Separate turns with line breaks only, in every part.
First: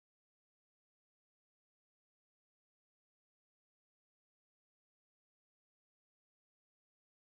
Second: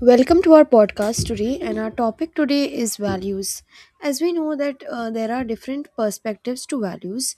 Welcome to our podcast today, and our topic today is values. As we know that there are different perspectives to values.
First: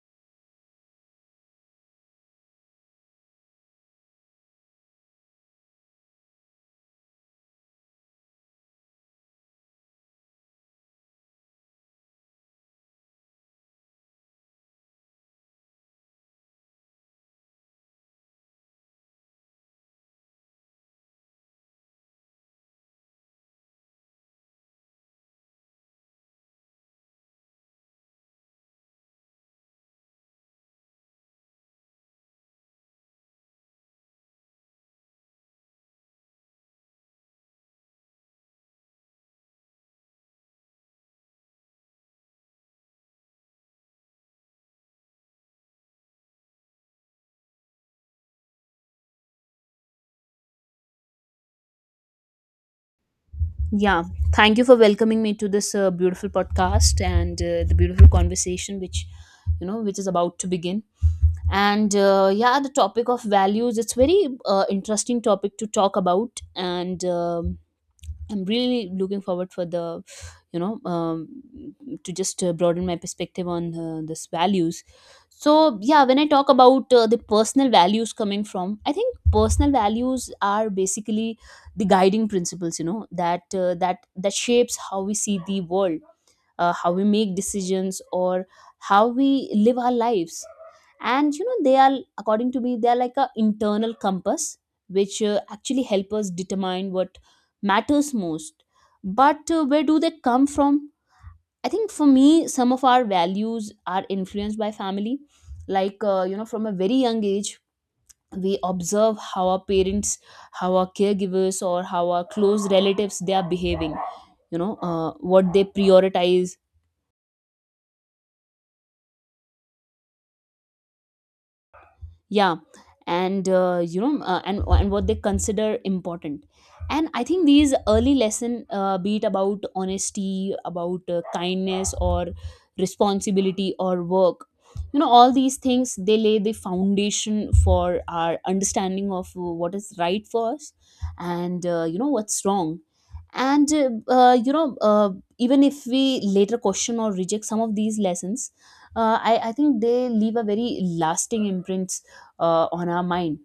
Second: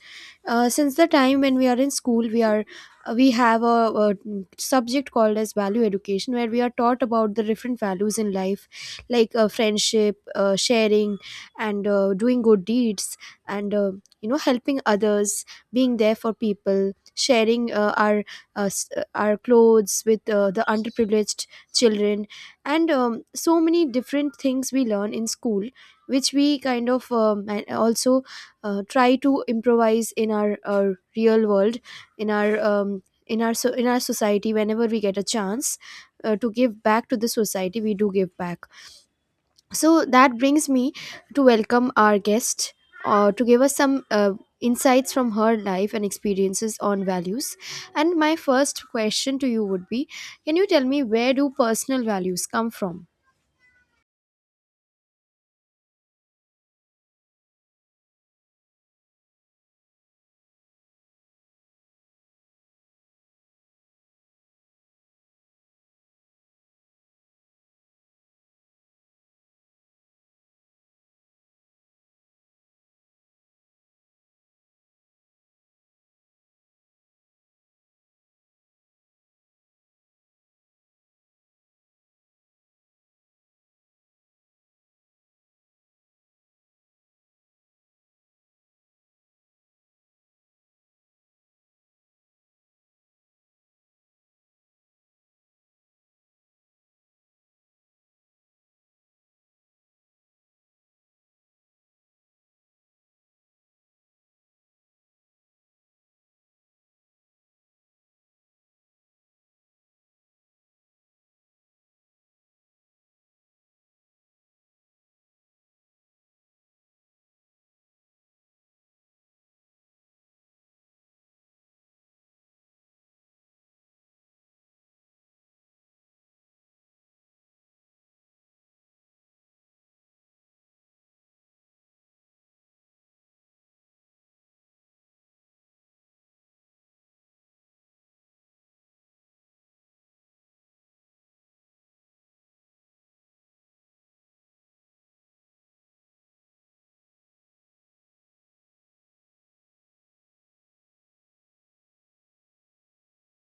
Since the time when we are in school, we have a subject called as value education, where we are taught about the different values in life, like friendship, sharing, and doing good deeds, and helping others, being there for people, sharing our clothes with the underprivileged children, and so many different things we learn in school which we kind of, and also try to improvise in our real world, in our so in our society. Whenever we get a chance to give back to the society, we do give back. So that brings me to welcome our guest to give us some insights from her life and experiences on values. And my first question to you would be, can you tell me where do personal values come from?
Yeah, thank you for welcoming me to this beautiful podcast and the beautiful conversation which you know which is about to begin. And yeah, the topic of values, it's very interesting topic to talk about, and I'm really looking forward for you know, um, to just broaden my perspective on this values. So yeah, when I talk about the personal values coming from, I think personal values are basically the guiding principles, you know, that shapes how we see the world, how we make decisions, or how we live our lives. And you know, they are, according to me, they are like a internal compass which actually help us determine what matters most. But where do they come from? I think for me, some of our values are influenced by family. You know, from a very young age, we observe how our parents, how our caregivers, or how our close relatives they are behaving, what they prioritize, yeah. And what they consider important. And I think these early lesson, be it about honesty, about kindness, or responsibility or work, you know, all these things they lay the foundation for our understanding of what is right for us, and you know, what's wrong. And even if we later question or reject some of these lessons, I think they leave a very lasting imprint on our mind.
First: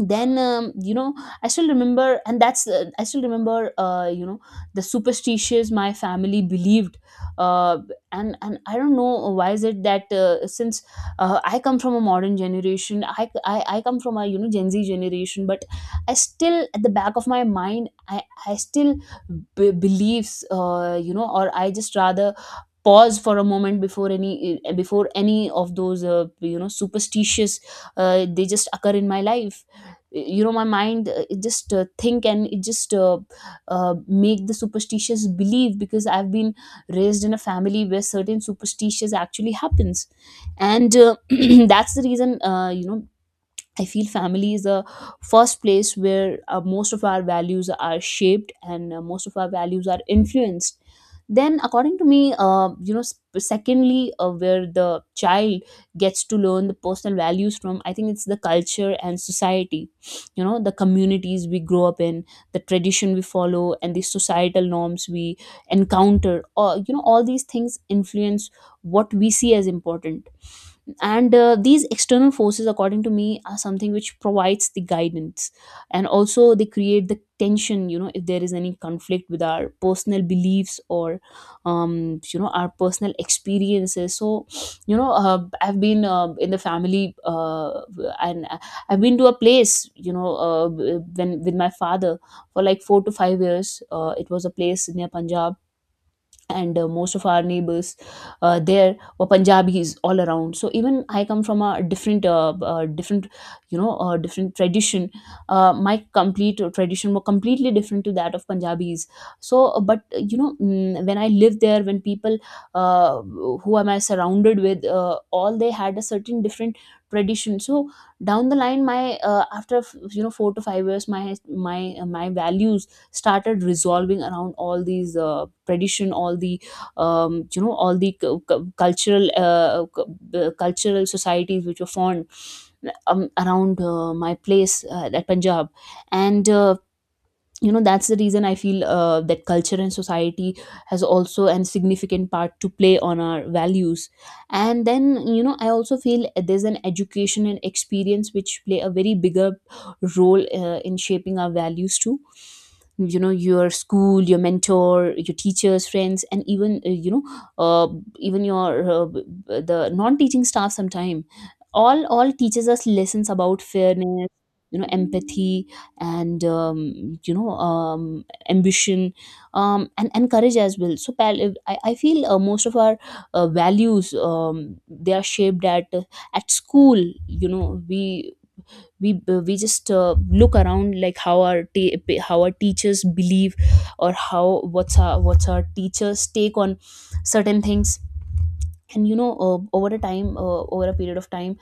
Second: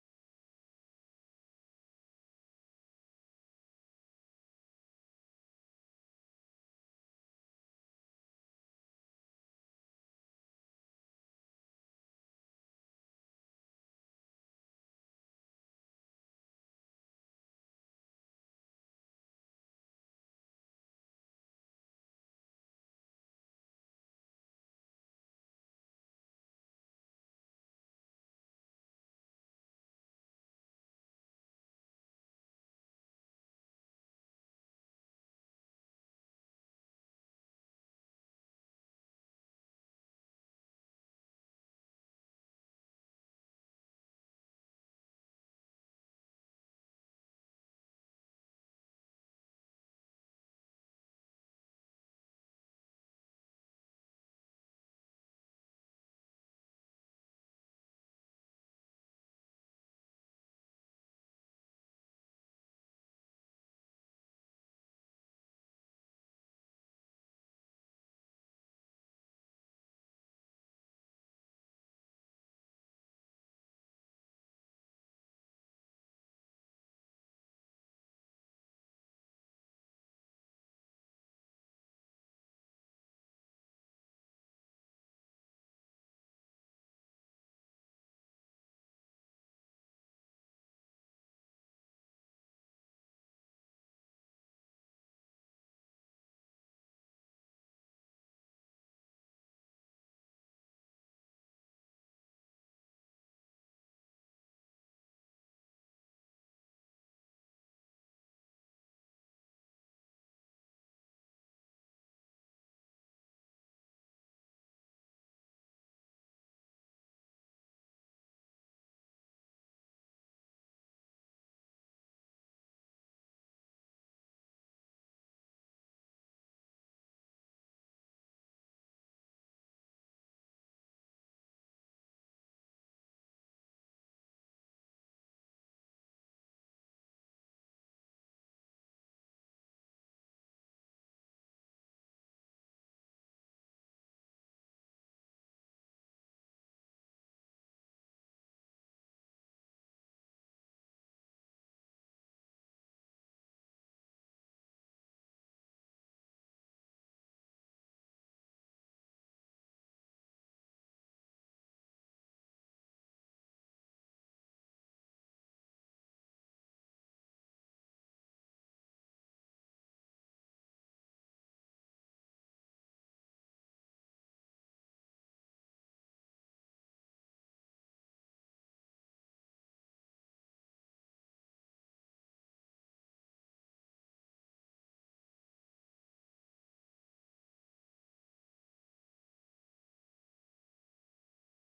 Then you know I still remember and that's I still remember, you know, the superstitions my family believed. uh, and I don't know why is it that, since I come from a modern generation, I come from a, you know, gen z generation, but I still, at the back of my mind, I still believes, you know, or I just rather pause for a moment before before any of those, you know, superstitious, they just occur in my life. Eh, you know, my mind, it just think, and it just uh, make the superstitious believe because I've been raised in a family where certain superstitious actually happens. And that's the reason, you know, I feel family is the first place where most of our values are shaped, and most of our values are influenced. Then, according to me, secondly, where the child gets to learn the personal values from, I think it's the culture and society, you know, the communities we grow up in, the tradition we follow, and the societal norms we encounter. Or, you know, all these things influence what we see as important. And these external forces, according to me, are something which provides the guidance, and also they create the tension, you know, if there is any conflict with our personal beliefs or you know, our personal experiences. So I've been, in the family, and I've been to a place, when with my father for like 4 to 5 years. It was a place near Punjab, and most of our neighbors, there were Punjabis all around. So even I come from a different, different, different tradition. My complete tradition were completely different to that of Punjabis. So, but you know, mm, when I lived there, when people, who am I surrounded with, all they had a certain different tradition. So down the line, my after, you know, 4 to 5 years, my values started resolving around all these tradition, all the you know, all the cultural cultural societies which were formed around my place at Punjab. And you know, that's the reason I feel that culture and society has also a significant part to play on our values. And then, you know, I also feel there's an education and experience which play a very bigger role in shaping our values too. You know, your school, your mentor, your teachers, friends, and even, uh, even your uh, b- the non-teaching staff sometime, all teaches us lessons about fairness, you know, empathy, and ambition, and courage as well. So I feel most of our values, they are shaped at, at school. You know, we just look around, like how how our teachers believe, or how, what's our teachers take on certain things. And you know, over a period of time,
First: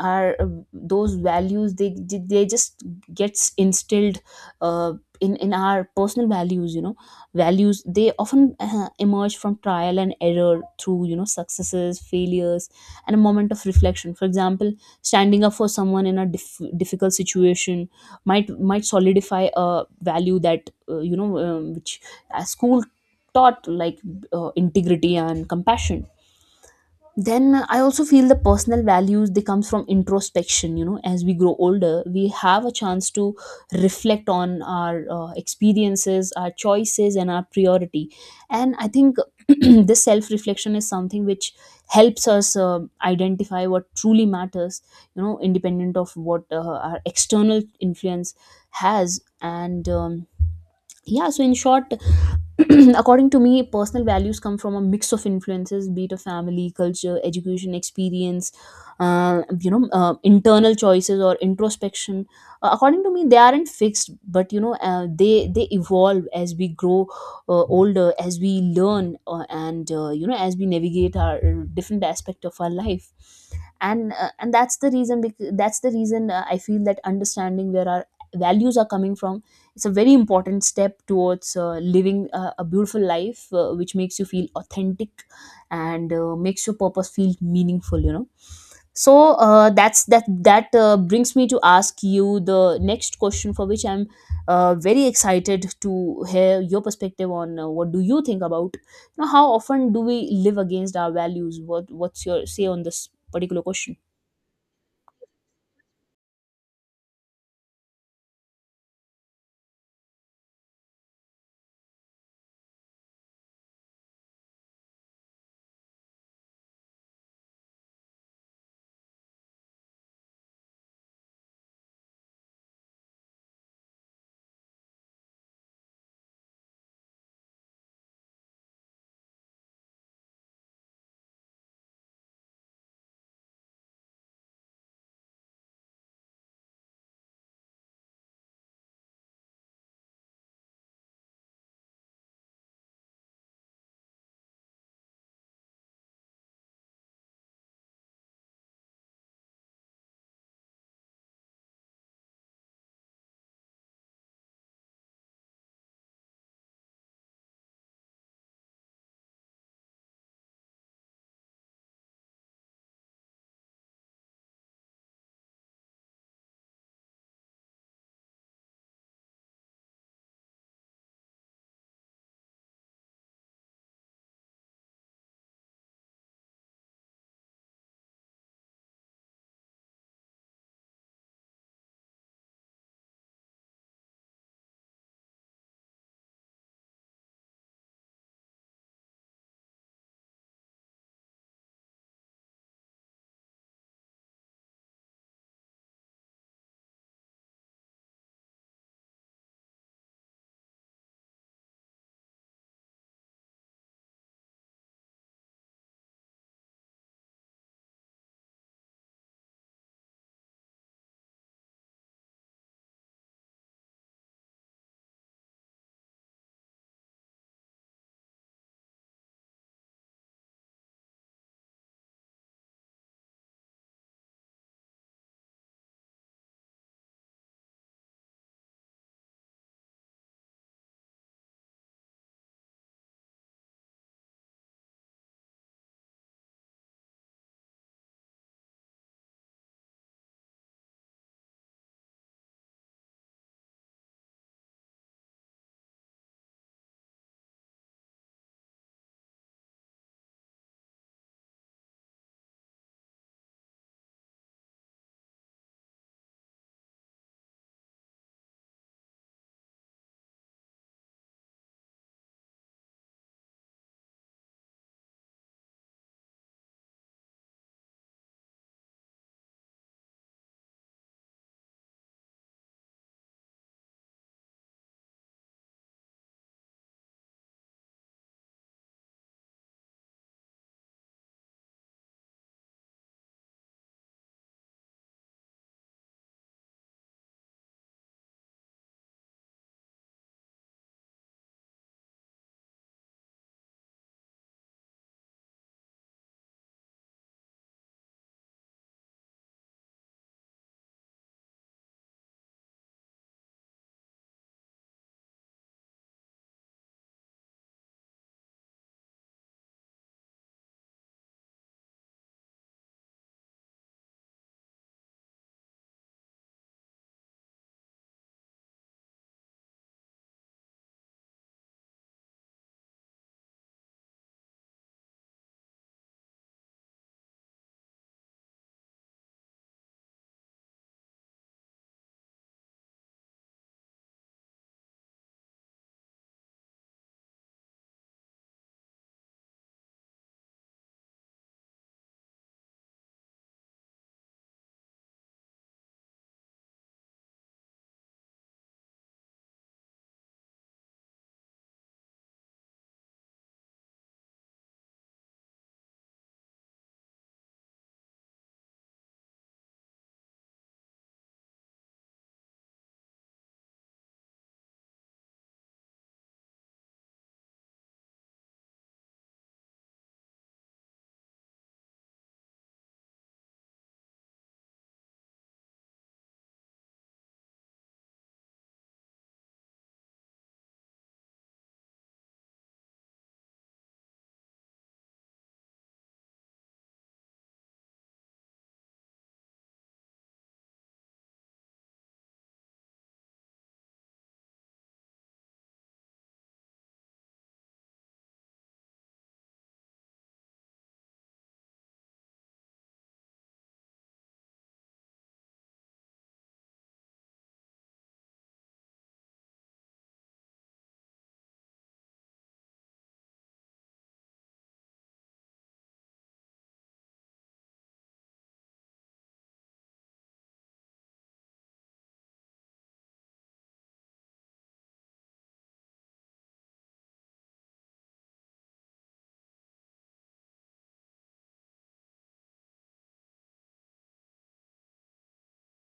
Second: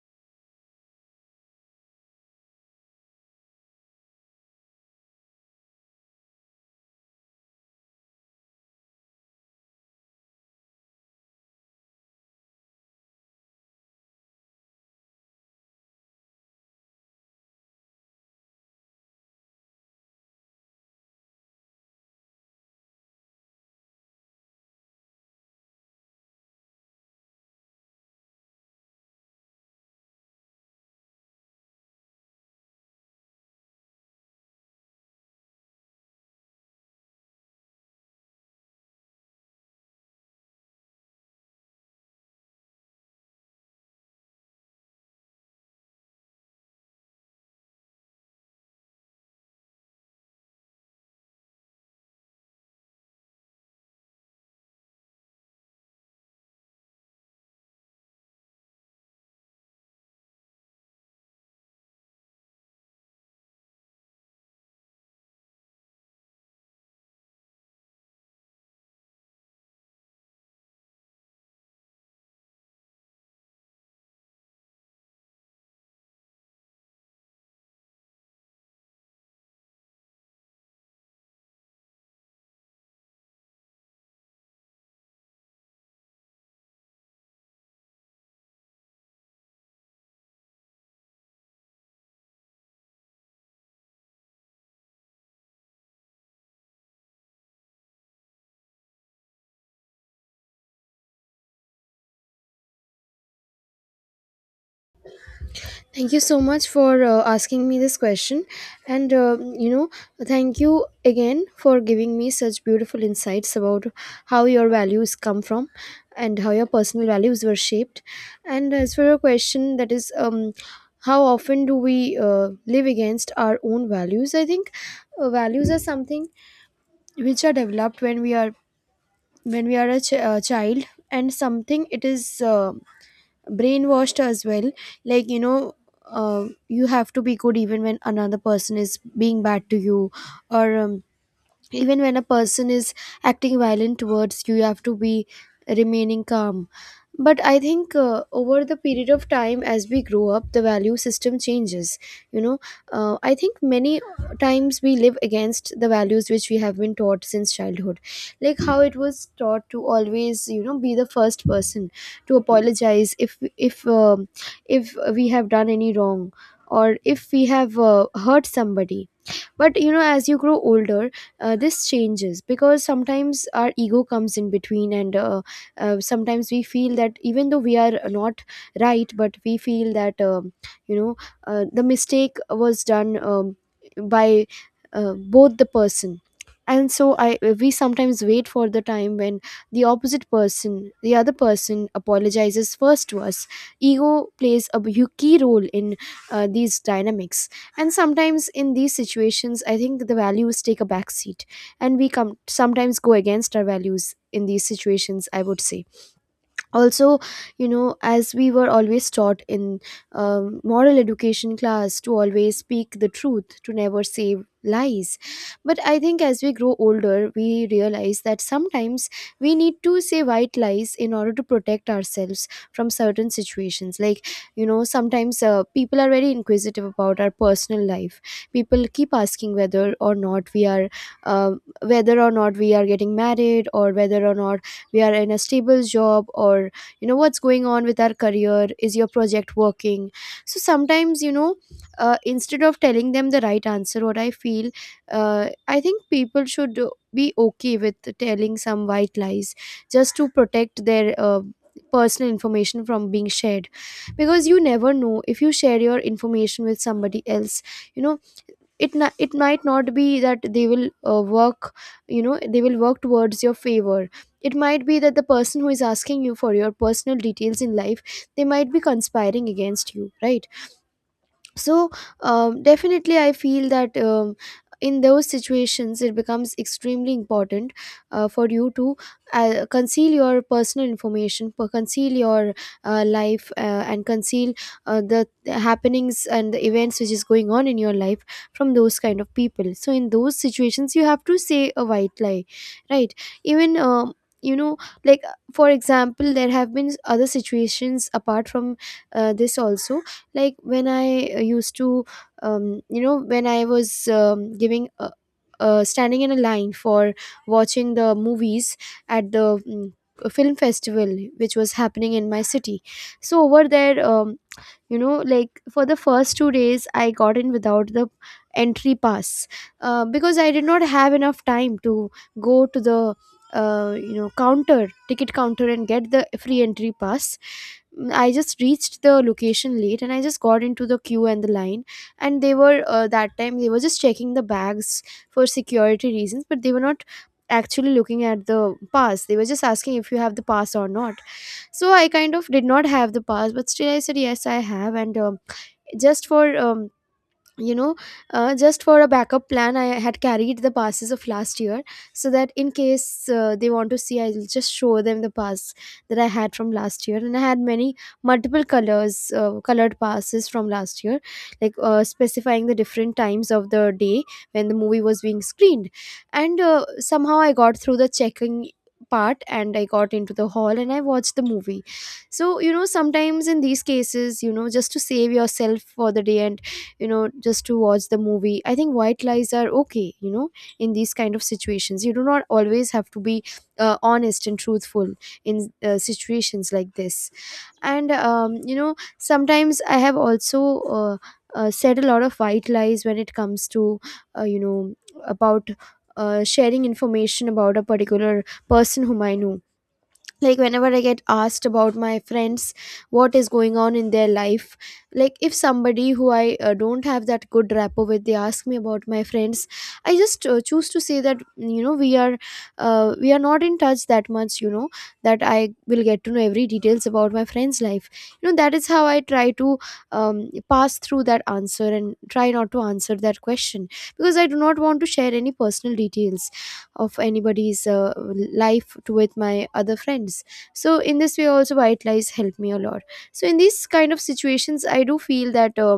our, those values, they just gets instilled uh, in our personal values. You know, values they often emerge from trial and error through, you know, successes, failures, and a moment of reflection. For example, standing up for someone in a difficult situation might solidify a value that, which school taught, like integrity and compassion. Then I also feel the personal values they comes from introspection. You know, as we grow older, we have a chance to reflect on our experiences, our choices, and our priority. And I think this self reflection is something which helps us identify what truly matters, you know, independent of what our external influence has. And yeah, so in short, according to me, personal values come from a mix of influences, be it a family, culture, education, experience, internal choices or introspection. According to me, they aren't fixed, but you know, they evolve as we grow older, as we learn, and you know, as we navigate our different aspect of our life. And that's that's the reason, I feel that understanding where our values are coming from, it's a very important step towards living a beautiful life which makes you feel authentic, and makes your purpose feel meaningful, you know. So that that brings me to ask you the next question, for which I'm very excited to hear your perspective on, what do you think about, you know, how often do we live against our values? What's your say on this particular question?
Thank you so much for asking me this question. And, you know, thank you again for giving me such beautiful insights about how your values come from and how your personal values were shaped. And as for your question, that is, how often do we live against our own values? I think values are something which are developed when we are a child, and something it is brainwashed as well, like you know, you have to be good even when another person is being bad to you, or even when a person is acting violent towards you, you have to be remaining calm. But I think, over the period of time, as we grow up the value system changes, you know. I think many times we live against the values which we have been taught since childhood. Like how it was taught to always, you know, be the first person to apologize if we have done any wrong or if we have hurt somebody. But you know, as you grow older, this changes because sometimes our ego comes in between, and sometimes we feel that even though we are not right, but we feel that you know the mistake was done by both the person. And so I we sometimes wait for the time when the opposite person, the other person, apologizes first to us. Ego plays a key role in these dynamics, and sometimes in these situations I think the values take a back seat, and we come sometimes go against our values in these situations, I would say. Also, you know, as we were always taught in moral education class to always speak the truth, to never say lies, but I think as we grow older we realize that sometimes we need to say white lies in order to protect ourselves from certain situations. Like, you know, sometimes people are very inquisitive about our personal life. People keep asking whether or not we are uh, whether or not we are getting married, or whether or not we are in a stable job, or you know, what's going on with our career, is your project working. So sometimes, you know, instead of telling them the right answer, what I feel, I think people should be okay with telling some white lies, just to protect their personal information from being shared. Because you never know, if you share your information with somebody else, you know, it it might not be that they will work you know they will work towards your favor. It might be that the person who is asking you for your personal details in life, they might be conspiring against you, right? So definitely I feel that, in those situations it becomes extremely important for you to conceal your personal information, conceal your life, and conceal the happenings and the events which is going on in your life from those kind of people. So in those situations you have to say a white lie, right? Even you know like for example, there have been other situations apart from this also, like when I used to, when I was, standing in a line for watching the movies at the film festival which was happening in my city. So over there, like for the first 2 days I got in without the entry pass, because I did not have enough time to go to the counter, ticket counter, and get the free entry pass. I just reached the location late and I just got into the queue and the line, and they were, that time they were just checking the bags for security reasons, but they were not actually looking at the pass. They were just asking if you have the pass or not. So I kind of did not have the pass, but still I said yes I have. And just for um, you know just for a backup plan, I had carried the passes of last year, so that in case they want to see, I'll just show them the pass that I had from last year. And I had many multiple colors colored passes from last year, like specifying the different times of the day when the movie was being screened. And somehow I got through the checking part, and I got into the hall and I watched the movie. So you know, sometimes in these cases, you know, just to save yourself for the day and, you know, just to watch the movie, I think white lies are okay, you know. In these kind of situations you do not always have to be honest and truthful in situations like this. And you know, sometimes I have also uh, said a lot of white lies when it comes to, you know about sharing information about a particular person whom I know. Like whenever I get asked about my friends, what is going on in their life, like if somebody who I don't have that good rapport with, they ask me about my friends, I just choose to say that, you know, we are not in touch that much, you know, that I will get to know every details about my friend's life. You know, that is how I try to um, pass through that answer and try not to answer that question, because I do not want to share any personal details of anybody's life to with my other friends. So in this way also, white lies help me a lot. So in these kind of situations, I do feel that,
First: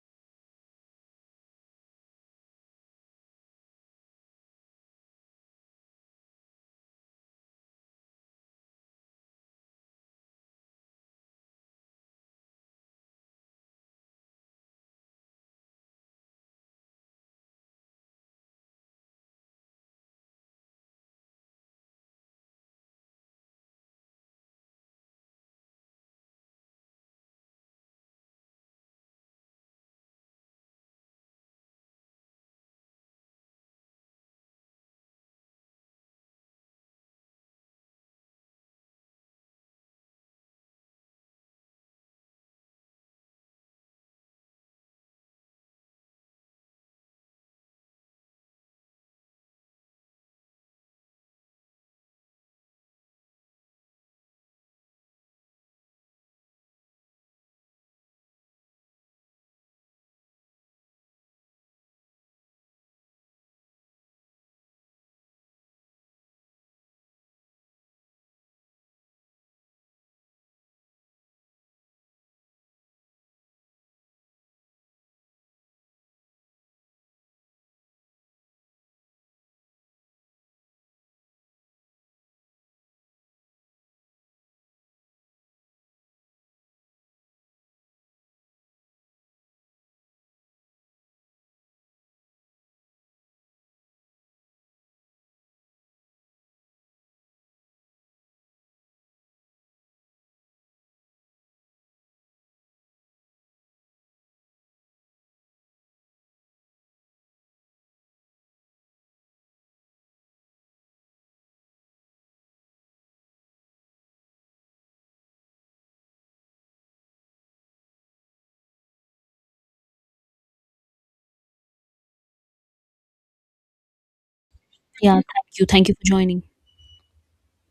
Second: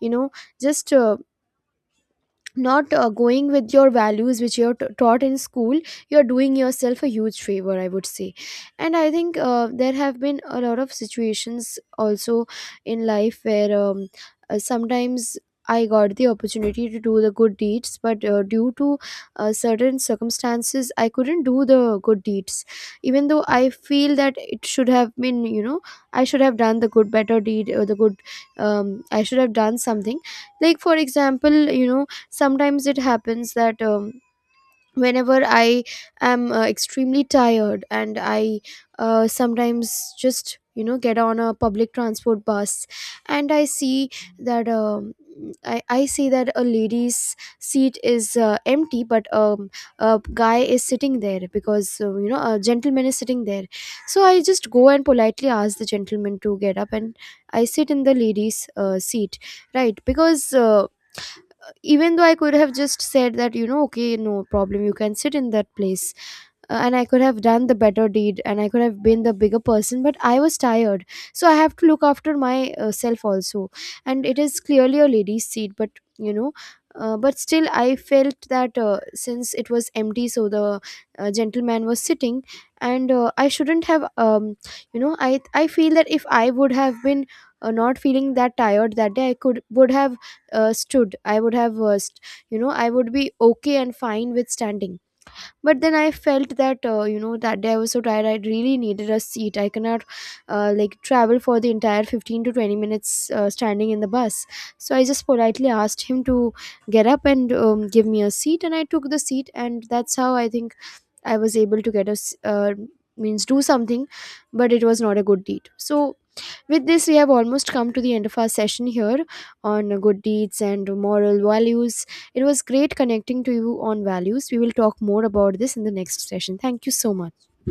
you know just not going with your values which you're taught in school, you're doing yourself a huge favor, I would say. And I think there have been a lot of situations also in life where, sometimes I got the opportunity to do the good deeds, but due to certain circumstances I couldn't do the good deeds, even though I feel that it should have been, you know, I should have done the good better deed or the good, I should have done something. Like for example, you know, sometimes it happens that, whenever I am extremely tired and I sometimes just, you know, get on a public transport bus, and I see that, I see that a lady's seat is empty, but a guy is sitting there, because you know, a gentleman is sitting there. So I just go and politely ask the gentleman to get up, and I sit in the lady's seat, right? Because even though I could have just said that, you know, okay, no problem, you can sit in that place, and I could have done the better deed and I could have been the bigger person, but I was tired. So I have to look after myself also. And it is clearly a lady's seat, but you know, but still I felt that, since it was empty, so the gentleman was sitting, and I shouldn't have, um, I feel that if I would have been not feeling that tired that day, I could would have stood. I would have, I would be okay and fine with standing. But then I felt that, you know, that day I was so tired I really needed a seat, I cannot like travel for the entire 15 to 20 minutes standing in the bus. So I just politely asked him to get up and give me a seat, and I took the seat, and that's how I think I was able to get means do something, but it was not a good deed. So with this, we have almost come to the end of our session here on good deeds and moral values. It was great connecting to you on values. We will talk
Yeah,
more about this in
thank
the
you for
next
joining.
session. Thank you so much.